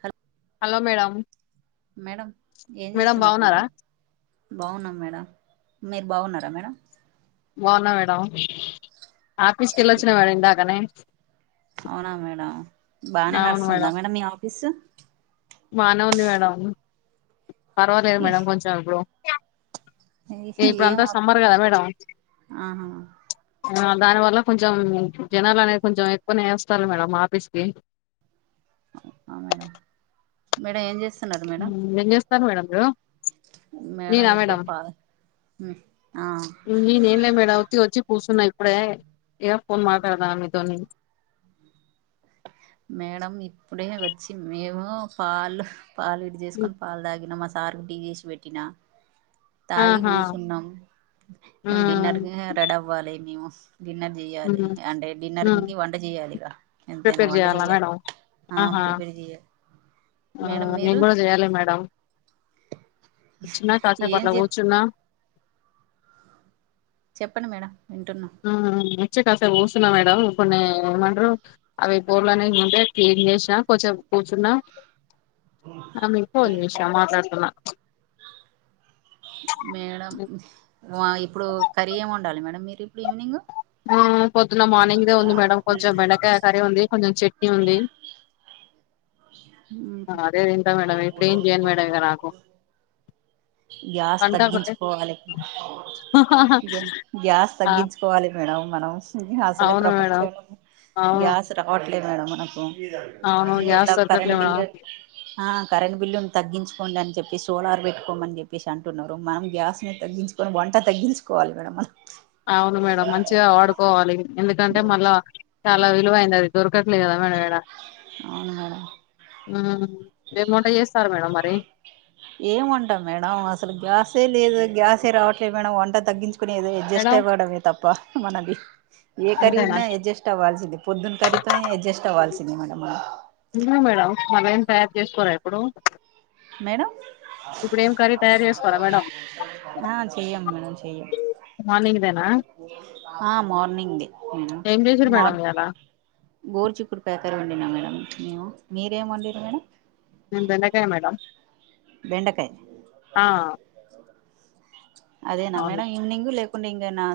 హ hello madam madam ఏం చేస్తున్నారు మేడం బాగున్నాం మేడం మీరు బాగున్నార మేడం బాగున్న మేడం ఆఫీస్ కెళ్ళొచ్చినా మేడం ఇందాకనే అవునా మేడం బానే నడుస్తుంద మేడం మీ ఆఫీసు బానే ఉంది మేడం పర్వాలేదు మేడం కొంచెం ఇపుడు ఇప్పుడు ఏం అంతా ఆఫ్- సమ్మర్ కదా మేడం ఆహా దాని వల్ల కొంచెం జనాలు అనేది కొంచెం ఎక్కువనే ఏస్తారు మేడం ఆఫీస్కి ఆ మేడం మేడం ఏం చేస్ ఉమ్ ఎంచెస్ సార్ మేడం రు [inaudible] మేడం ఇప్పుడే పా ఉమ్ ఆ కూసున్నా ఇప్పుడే ఇక ఫోన్ మాట్లాడ దామని మీతోని మేడం ఇప్పుడే వచ్చి మేము పాల్ హ్ పాలు ఇటు చేసుకొని పాలు తాగిన మ సార్కు టీ చేసి పెట్టినా తాగి ఆహా కూసున్నాం ఉమ్ డిన్నర్కి రెడీ అవ్వాలి మేము డిన్నర్ చెయ్యాలి ఉమ్ అంటే డిన్నర్కి వంట చేయాలిగా ఎంతైనా వంట అవును చేయాలి మేడం ఆ ఆహా ప్రిపేర్ చేయాలి ఆ మేడం మేము మీరు కూడా చేయాలి మేడం. కుచున్న ఏం కాసేపట్ల చే కూర్చున్న చెప్పండి మేడం వింటున్నా ఉమ్మ్ ఉన్నాయి వచ్చి కాసేపు కూర్చున్నా మేడం, కొన్ని ఏమంటారు అవి బోల్ అనేవి ఉంటే క్లీన్ చేసినా కొంచేపు కూర్చున్నా ఆమ్ ఇంకో విషయం మాట్లాడుతున్నా మేడం ఆ ఇప్పుడు కర్రీ ఏమి వండాలి మేడమ్ మీరు ఇప్పుడు ఈవినింగ్ ఆ పొద్దున్న మార్నింగ్దే ఉంది మేడం కొంచెం బెండకాయ కర్రీ ఉంది కొంచెం చెట్ నీ ఉంది ఉమ్ అదే తింటా మేడం ఇప్పుడు ఏం చేయను మేడం ఇగ నాకు గ్యాస్ కంట ఒకటే తగ్గించుకోవాలె గ్యా గ్యాస్ ఆ తగ్గించుకోవాలె మేడం మనమ్స్ అసలే అవును మేడం ప్రపంచంలో అవును గ్యాస్ రావట్ అదే మేడం మనకు అవును గ్యాస్ ఎలాక్ దొరకట్లే కరెంట్ బిల్ మేడం ఆ కరెంట్ బిల్లు తగ్గించుకోండి అని చెప్పి సోలర్ పెట్టుకోమని చెప్పేసి అంటున్నారు మనం గ్యాస్ ని తగ్గించుకొని వంట తగ్గించుకోవాలి మేడం మనం అవును మేడం మంచిగా వాడుకోవాలి ఎందుకంటే మళ్ళా చాలా విలువయినది అది దొరకట్లేదు కాద మేడం ఎడ అవును మేడం ఉ ఏం వంట జేస్తారు మేడం మరి అ ఏం వంట మేడం అసలు గ్యాసే లేదు గ్యాసే రావట్లేదు మేడం వంట తగ్గించు. ఏదో అడ్జస్ట్ మేడం అవ్వడమే ప్ప మనది ఏ కర్రీ అంతేనా ఉన్నా అడ్జస్ట్ అవ్వాల్సిందే పొద్దున్న కర్రీ తోనే అడ్జస్ట్ అవ్వాల్సిందే మేడం మనం ఎందుకు మేడం మరేం తయారు చేసుకోరా ఇప్పుడు ప్చ్ మేడం తయారు చేసుకోరా మేడం ఆహ్ చెయం మేడం చేయం మార్నింగ్ దేనా ఆహ్ మార్నింగ్దే మేడం ఏం చేసిరు మేడం మార్ ఇయాలా గోరుచిక్కుడు కాయ కర్రీ వండ్ మేడం మేం మీరేం వండిండ్రు మేడం మెం బెండకాయ మేడం బెండకాయి ఆ అదేన మేడం ఈవినింగ్ లేక నా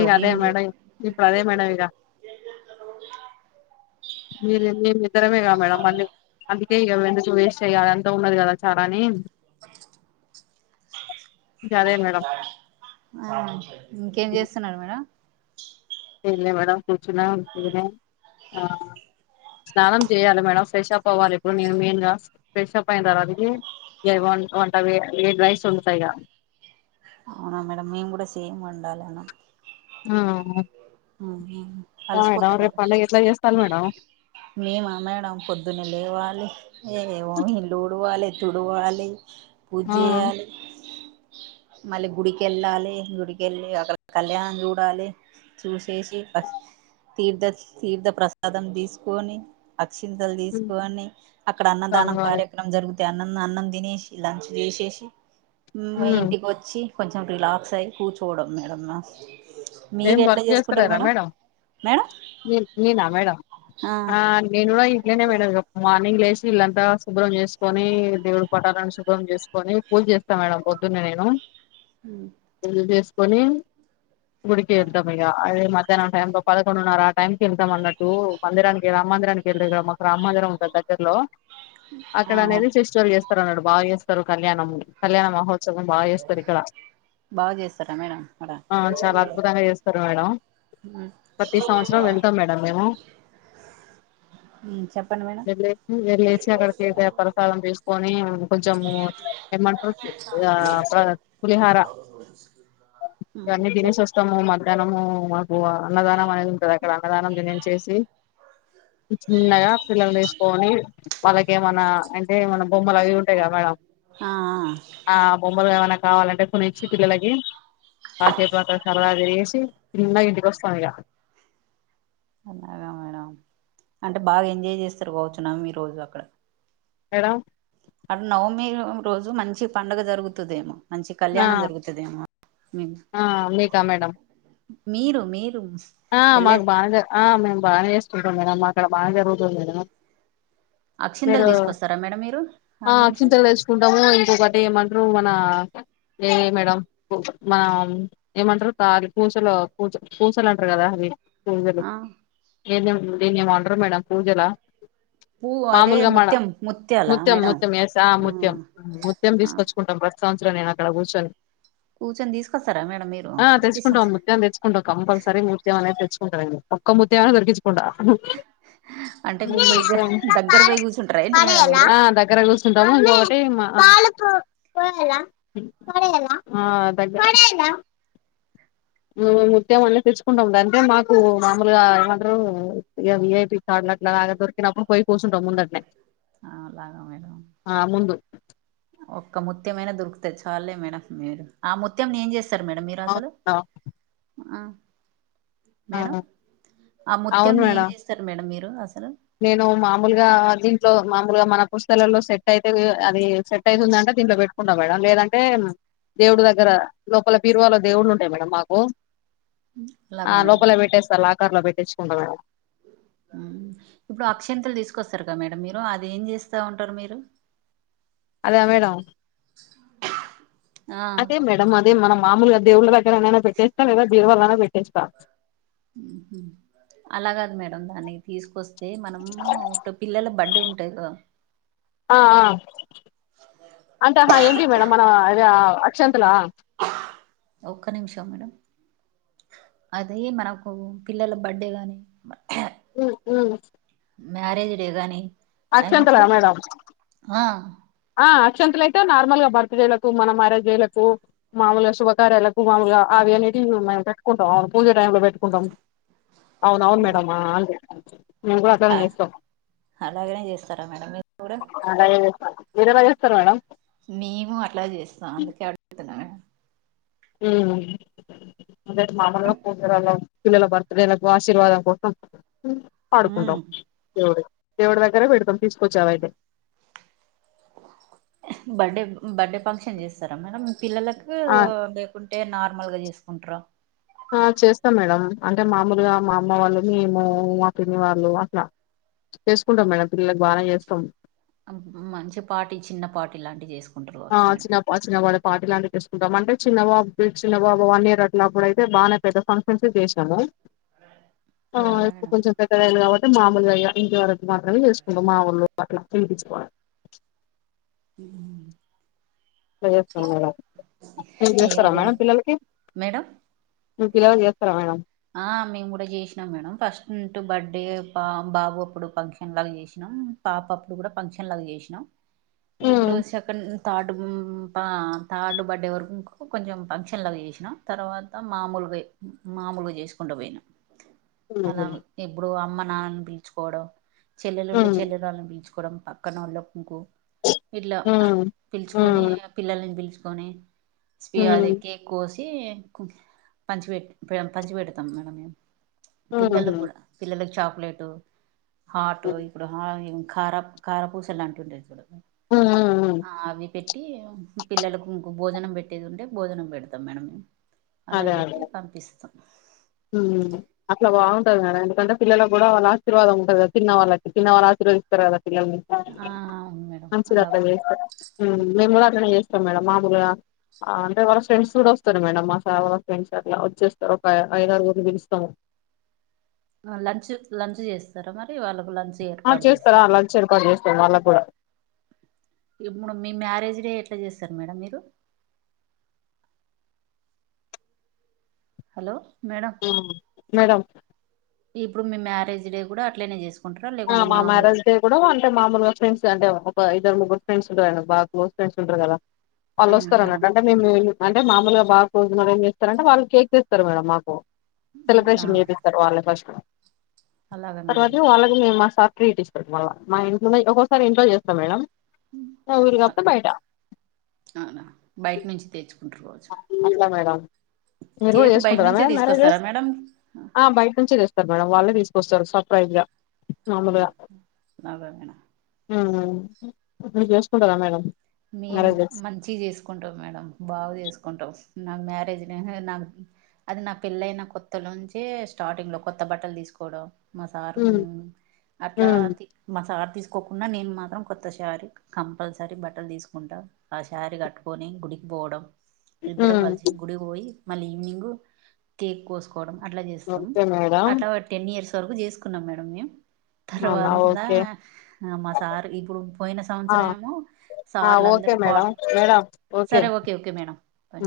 ఇగదే మేడం ఇప్పుడు అదే మేడం ఇగ మీరు ఇద్దరమెగా మేడం మళ్ళీ అ ఎందుకు వేస్ట్ చేయ్యాలి అంత ఉన్నది కదా చార అని అ ఇగ అదే మేడం ఆ ఇంకేం చేస్తున్నారు మేడమ్ ఏమ్లే మేడం కూర్చున్నా ఉత్తిగనే ఆ స్నానం చేయాలి మేడం ఫ్రెష్ అప్ అవ్వాలి ఇప్పుడు నేను మెయిన్గా ఫ్రెష్ప్ అయిన తర్వాతకి వంట ఏడ్ రైస్ వడుతాయి ఇగ అవునా మేడమ్ మేం గూడ సేమ్ వుండాల ఆ మేడం రేపు పండగ ఎట్లా చేస్తారు మేడం మేమ మేడం పొద్దున్న లేవాలి ఏ ఏవో ఇళ్ళు ఉడవాలి తుడవాలి ఆ పూజేయాలి మళ్ళీ గుడికెళ్ళాలి గుడికెళ్ళి అక్కడ కళ్యాణంజూడాలి చూసేసి తీర్థ తీర్థ ప్రసాదం తీసు కోని చింతలు హ్మ్. తీసుకని అక్కడ అన్నదానం స్వామివారి కార్యక్రమం జరుగు అకిందున్న అన్నం తినేసి లంచ్ చేశేసి మా హ్మ్. ఇంటికి వచ్చి కొంచెం రిలాక్స్ అయ్యి కూర్చోవడం మేడమ్ నేను వర్క్ చేస్తలేరా మేడం మేడం మీ మీరా మేడం ఆ నేను గుడ ఇంట్లోనే మేడమ్ ఉప్మా మన్నింగ్ లేసి ఇళ్లంతా శుభ్రం చేసుకొని దేవుడి పటాలను శుభ్రం చేసుకొని పూజ చేస్తా మేడం పొద్దున్నే నేను [unintelligible] చెస్ పోని గుడికి ఎంత మెగా ఆయేగా అ టై త పదకొండున్నర ఆ టైంకి వెళ్తాం అన్నట్టు మందిరానికి రామందిరానికి వెళ్ళారు క మాకు రామ మందిరం ఉంటంది దగ్గరలో అక్కడ అవును అనేది [unintelligible] అన్నాడు బాగా చేస్తారు కళ్యాణం కళ్యాణ మహో చా బాగా చేస్తారు ఇక్కడ బాగా చేస్తారా మేడం అక్కడ ఆ చాల అద్భుతంగా చేస్తారు మేడం ప్రతి సంవత్సరం వెళ్తాం మేడం మేము చెప్పండి మేడం వె వెళ్ళేసి అక్కడ [unintelligible] ప్రసాదం తీసుకొని కొంచెము ఏమ్మంటారు పులిహార ఇవన్నీ చెప్ తినేసి వస్త మధ్యాహ్నము మాకు అన్నదానం అనేది ఉంటది అక్కడ అన్నదానం ద చేసి చిన్నగా పిల్లలు తీసుకని వాళ్ళకేమన్నా ఏమనా బొమ్మలు అవి ఉంటాయి కదా మేడం ఆ బొమ్మలు కావాలంటే కావాలంటే కొనిచ్చి పిల్లలకి కాసేపు సర్వదిరిసి చిన్న గా ఇంటికి వస్తా మిగ అలాగా మేడం అంటే బాగా ఎంజాయ్ చేస్తారు కావచ్చు మీరు ఈ రోజు అక్కడ మేడం అ నవమి రోజు మంచి పండుగ జరుగుతుందేమో మంచి ఆ కళ్యాణం జరుగుతుదేమొ ఆ మీకా మేడం మీరు మీరు ఆ వెళ్ళే మగ్ బా ఆ మాకు బానే ఇస్త చ మేడంమ్ మాక్కడ బాగా జరుగుదుంది మేడం అక్షింతలు మీరు తీసుకొస్తారా మేడం మీరు ఆడ నుంచి అక్షింతలు తెసుుకుంటాము ఇంకొకటి ఏమంట రూ మనా ఏ మేడం మనం ఏమంటారు తాల పూసలు పూ పూసలుంటే కద అది సలు ఆ ఏద [unintelligible] దీన్నే ఏమో అంట్రూ మేడం పూజలా పువ్వు అదే మామూలుగా మన ముత్యం ముత్యాల ముత్యం, మేడం ముత్యం ఎస్ ఆ ముత్యం ఆహ్ ముత్యం ఆ తీసుకొచ్చుకుంటాం. ప్రస్ సంవత్సరం నేన్ అక్కడ కూర్చొని కూర్చొని తీసుకొస్తారా మేడం మీరు. ఆ ప్రతి తెచ్చుకుంటాం సంవత్సరం ముత్యం తెచ్చుకుంటాం కంపల్సరీ ముత్యం అనేది తెచ్చుకుంటారెమో. ఒక్క ముత్యమైన దొరికిచ్చి కుండా. అంటే ఉహ్ మీరు పోయి మిస్సవ్ం దగ్గర పోయి కూర్చుంటారా ఏంటి మేడం మీరు ఆహ్ దగ్గర కూర్చుంటాము ఇంకోక్కట్టి మా ఆహ్ దగ్గర ముత్యం అందిపిచ్ కుండం. అంటే మాకు మామూలుగా ఏమంటారు. వియా వి. ఐ. పి చడలట్లాలాగా దొరికినప్పుడు పోయి కూసుంటాం. ముందట్నే అలాగా మేడం ఆహ్ ముందు. ఒక్క ముత్యంమైనా దొరుకుతది. చాలులే మేడం మీరు. ఆ ముత్యం నేం చేస్ తార్ మేడం మీరూ అసలు అవునా ఆహ్ ఆ మేడం ఆహ్ అవును ముత్యంని ఏం మేడం చేస్తారు. మేడం మీరు రూ అస్సల్ నేను మామూలుగా అది ట్లో మామూలుగా మన పుస్తలలో సెట్ అయితే. అది సెట్ అయితుంధంటే దీంట్లో పెట్టుకుంటాం మేడం. లేదంటే దేవుడు దగ్గర లోపల పీరువాలో దేవుళ్లు ఉంటాయి. మేడం మాకు అలాగా ఆ మేడం లోపలే పెట్టేస్తా. లాకర్ లో పెట్ తెచ్చుకుంటావేమే ఉహ్మ్ ఇప్పుడు అక్షంతలు తీసుకొస్తారు. కా మేడం మీరు అది ఏం చేస్తా ఉంటారు మీరు అదా మేడం ఆ అదే మేడం అన్ అదే మన మామూలుగా దేవుళ్ళ దగ్గరైనా పెట్టేస్తా లేదా బీరువలనైనా పెట్టేస్తా. ఉహ్మ్ హు లాగదు మేడం దాన్ని తీసుకొస్ తే మనము. ఇప్పుడు పిల్లల బట్ లు ఉంటాయి గా ఆ ఆ అంటే ఆహా ఏంటి మేడం. మన వ అక్షంతలా ఒక్క నిమిషం మేడం. అదే మనకు పిల్లల బర్డే గాని ఉహ్మ్ ఉహ్మ్ మ్యారేజ్ డే గానీ అక్షంతల మేడం. ఆహ్ అక్షంతల అయితే నార్మల్ గా బర్త్డే లకు, మన మ్యారేజ్ డే లకు, మామూలుగా శుభకార్యాలకు మాములుగా అవి అనేటివి మేము పెట్టుకుంటాం. ఆహ్ పూజ టైం లో పెట్టుకుంటాం. అవును అవును ఉమ్. మేడమ్ అన్వ్ మేం కూడ అట్లనే ఆ, చేస్తాం అలాగనే చేస్తారా మేడం మీరు కూడా మీరెలా చేస్తరు మేడమ్ మేము అట్లా చేస్తా అందుకే అడుగుతున్నాను హుమ్ అదే మామలుగా ప్రోగ్రాంలకు పిల్లల బర్త్డేలకు ఆశీర్వాదం కోసం పాడుకుంటాం ఉమ్. దేవుడి దగ్గర బెడతాం తీసుకొచ్చి అదైతే బర్డే బర్డే ఫంక్షన్ చేస్తరా మేడం పిల్లలకు ఆ లేకున్ అంటే నార్మల్గా చేసుకుంట్ర ఆ చేస్తాం మేడం అంటే మామూలుగా మా అమ్మ వాళ్ళు మేము మా పిన్ని వాళ్ళు అట్లా చేసుకుంటాం మేడం పిల్లలకు బానే చేస్తాం మంచి పాటి చిన్న పాటి లాంటివి చేస్ ఆ చిన్న ప చిన్న పాడ పాార్టీ లాంటివి చేసుకుంటాం అంటే చిన్నబాబు చిన్న బాబు వన్ ఇయర్ అట్ల అప్పుడైతే బానే పెద్ద ఫంక్షన్స్ ఏ చేసినము ఆ అలాగా ఇప్పు మేడం కొంచెం పెద్దగయ్యింది కాబట్టి మామూలుగ ఇగ ఇంటి వరకు మాత్రమే చేసుకుంటాం మా ఊర్లో అట్ల పిలిపిచుకొని హుమ్ ఇట్ల చేస్తాం మేడమ్ మీరు చేస్తరా ఏంటి మేడం పిల్లలకి మేడం మీర్ పిల్లలకి చేస్తరా మేడం ఆ మేము కూడా చేసినాం మేడం ఫస్ట్ టూ బర్త్డే పా బాబు అప్పుడు ఫంక్షన్ లాగా చేసినాం పాప అప్పుడు కూడా ఫంక్షన్ లాగ చేసినాం ఇప్పుడు హ్మ్. సెకండ్ థర్డ్ ఆ థర్డ్ బర్త్డే వరకు కొంచెం ఫంక్షన్లవి చేసినా తర్వాత మామూలుగా మామూలు చేసుకుంట పోయిన అలా హుహు. ఎప్పుడు అమ్మా నాన్న పిలుచుకోవడం చెల్లెలు ఉంటే హ్మ్. చెల్లి వాలని పిల్చ్ పీల్చుకోవడం అక్కనోలక్ కుకో ఇట్లా హ్మ్. పీల్చుకొని హ్మ్. పిల్లలన్ తి కొని స్పి హ్మ్. అదెకి కోస్ పంచివేట్ పంచిపెడతాం మనమే హుహు. పిల్లలక్ హ్మ్. గుడా పిల్లలకు చాక్ ఎటు హా టో హ్మ్. ఇప్పుడు హా కార కారపూసలు అంటుండే ఇప్పుడు హు హు హు పెట్టి పిల్లలకు ఇంక భోజనం పెట్టేది ఉంటే భోజనం పెడతాం మేడం అలా అదే అదే పెట్టి పంపిస్తాం. అట్లా బాగుంటది మేడమ్ ఎందుకంటే. పిల్లలు కూడా వాళ్ళ ఆశీర్వాదం ఉంటాది. కదా తీన్నళ్ళకి తీన్న వాళ్ళ ఆశీర్దిస్తారు. కాదా. ఆ అవును మేడం మంచిది అట్లా అలాగే చేస్తే మేము కూడా అట్లనే చేస్తాం మేడం మామూలుగా అంటే, వాళ్ళ ఫ్రెండ్స్ కూడా వస్తారు మేడం, మా ఫేవరెట్ ఫ్రెండ్స్ అట్లా వచ్చేస్తారు. ఒక ఐదు ఆరుగురుని పిలుస్తాము లంచ్ లంచ్ చేస్తార మరి వాళ్ళకు లంచ్ ఆ ఏర్పాటు చేస్తారా చేస్తారు లంచ్ ఏర్పాటు చేస్త వాళ్ళకు కూడా ఇప్పుడు మీ మ్యారేజ్ డే ఎట్లా చేస్తారూ మేడం మీరు హలో మేడం మేడమ్ ఇప్పుడు మీ మ్యారేజ్ డే కూడా అట్లనే చేసుకో మా మ్యారేజ్ డే కూడా అంటే మామూలుగా ఫ్రెండ్స్ అంటే. బ ఇద్దరు ముగ్గురు ఫ్రెండ్స్ ఉంటర్ అండి బాగా క్లోస్ ఫ్రెండ్స్ ఉంటారు కదా వాళ్ళు వస్తారు. అలాగే అన్నట్టు మేడం, అంటే మేము. అంటే మామూలుగా బాగా రోజున ఏం చేస్తార అంటే వాళ్ళు కేక్ తెస్తారు మేడమ్ మాకు సెలబ్రేషన్ చేయిపిస్తారు వాళ్ళ ఫస్ట్ అలాగా మేడం తర్వాత వాళ్ళకి మా సార్ ట్రీట్ ఇస్తాడు మళ్ మా ఇంట్లో ఒకసారి ఇంట్లో చేస్తాం మేడం వీలు కాకపోతే బయట అవునా బయట నుంచి తెచ్చుకుంట్ర అంతే మేడమ్ మీరు కూడా కేక్ బయట చేసుకుంటారా నుంచే మేడమ్ మ్యారేజ్ డే తీసుకొస్తారా మేడం ఆ బయట నుంచి తెస్తా మేడం వాళ్ేసుకొస్తారు సర్ప్రైజ్గా [unintelligible] ఇప్పుడు చేూసుకుంటారా మేడం మేం మ్యారేజెస్ మంచి చేసుకుంటాం మేడం బాగా చేసుకు కుంటాం నాకు మ్యారేజ్ నా అది నా పెళ్లైన కొత్తలో నుంచే స్టార్టింగ్ లో కొత్త బట్టలు తీసుకోవడం మా సారు ఉమ్ అట్లా ఉమ్ మా సారు తీసు కుండా నేను మాత్రం కొత్తసారీ కంపల్సరీ బట్ట బట్టలు తీసుకుంటా ఆ ారీ కట్టుకొని గుడికి పోవడం ఇద్దర ఉమ్ కల్సి గుడి కి పోయి మళ్ళీ ఈవినింగ్ కేక్ కోసుక అట్లా చేస్తాం ఓకే మేడం అట్లా ఒక టెన్ ఇయర్స్ వరకు చేసుకున్నాం మేడం మేము అవునా తర్వాతదా ఓకే మా సార్ ఇప్పుడు పోయిన ఆ సంవత్సరం ఏమో సార్లు ఓకే అందరూ మేడం పాటు మేడమ్ ఓకే సరే ఓకే మేడం బాయ్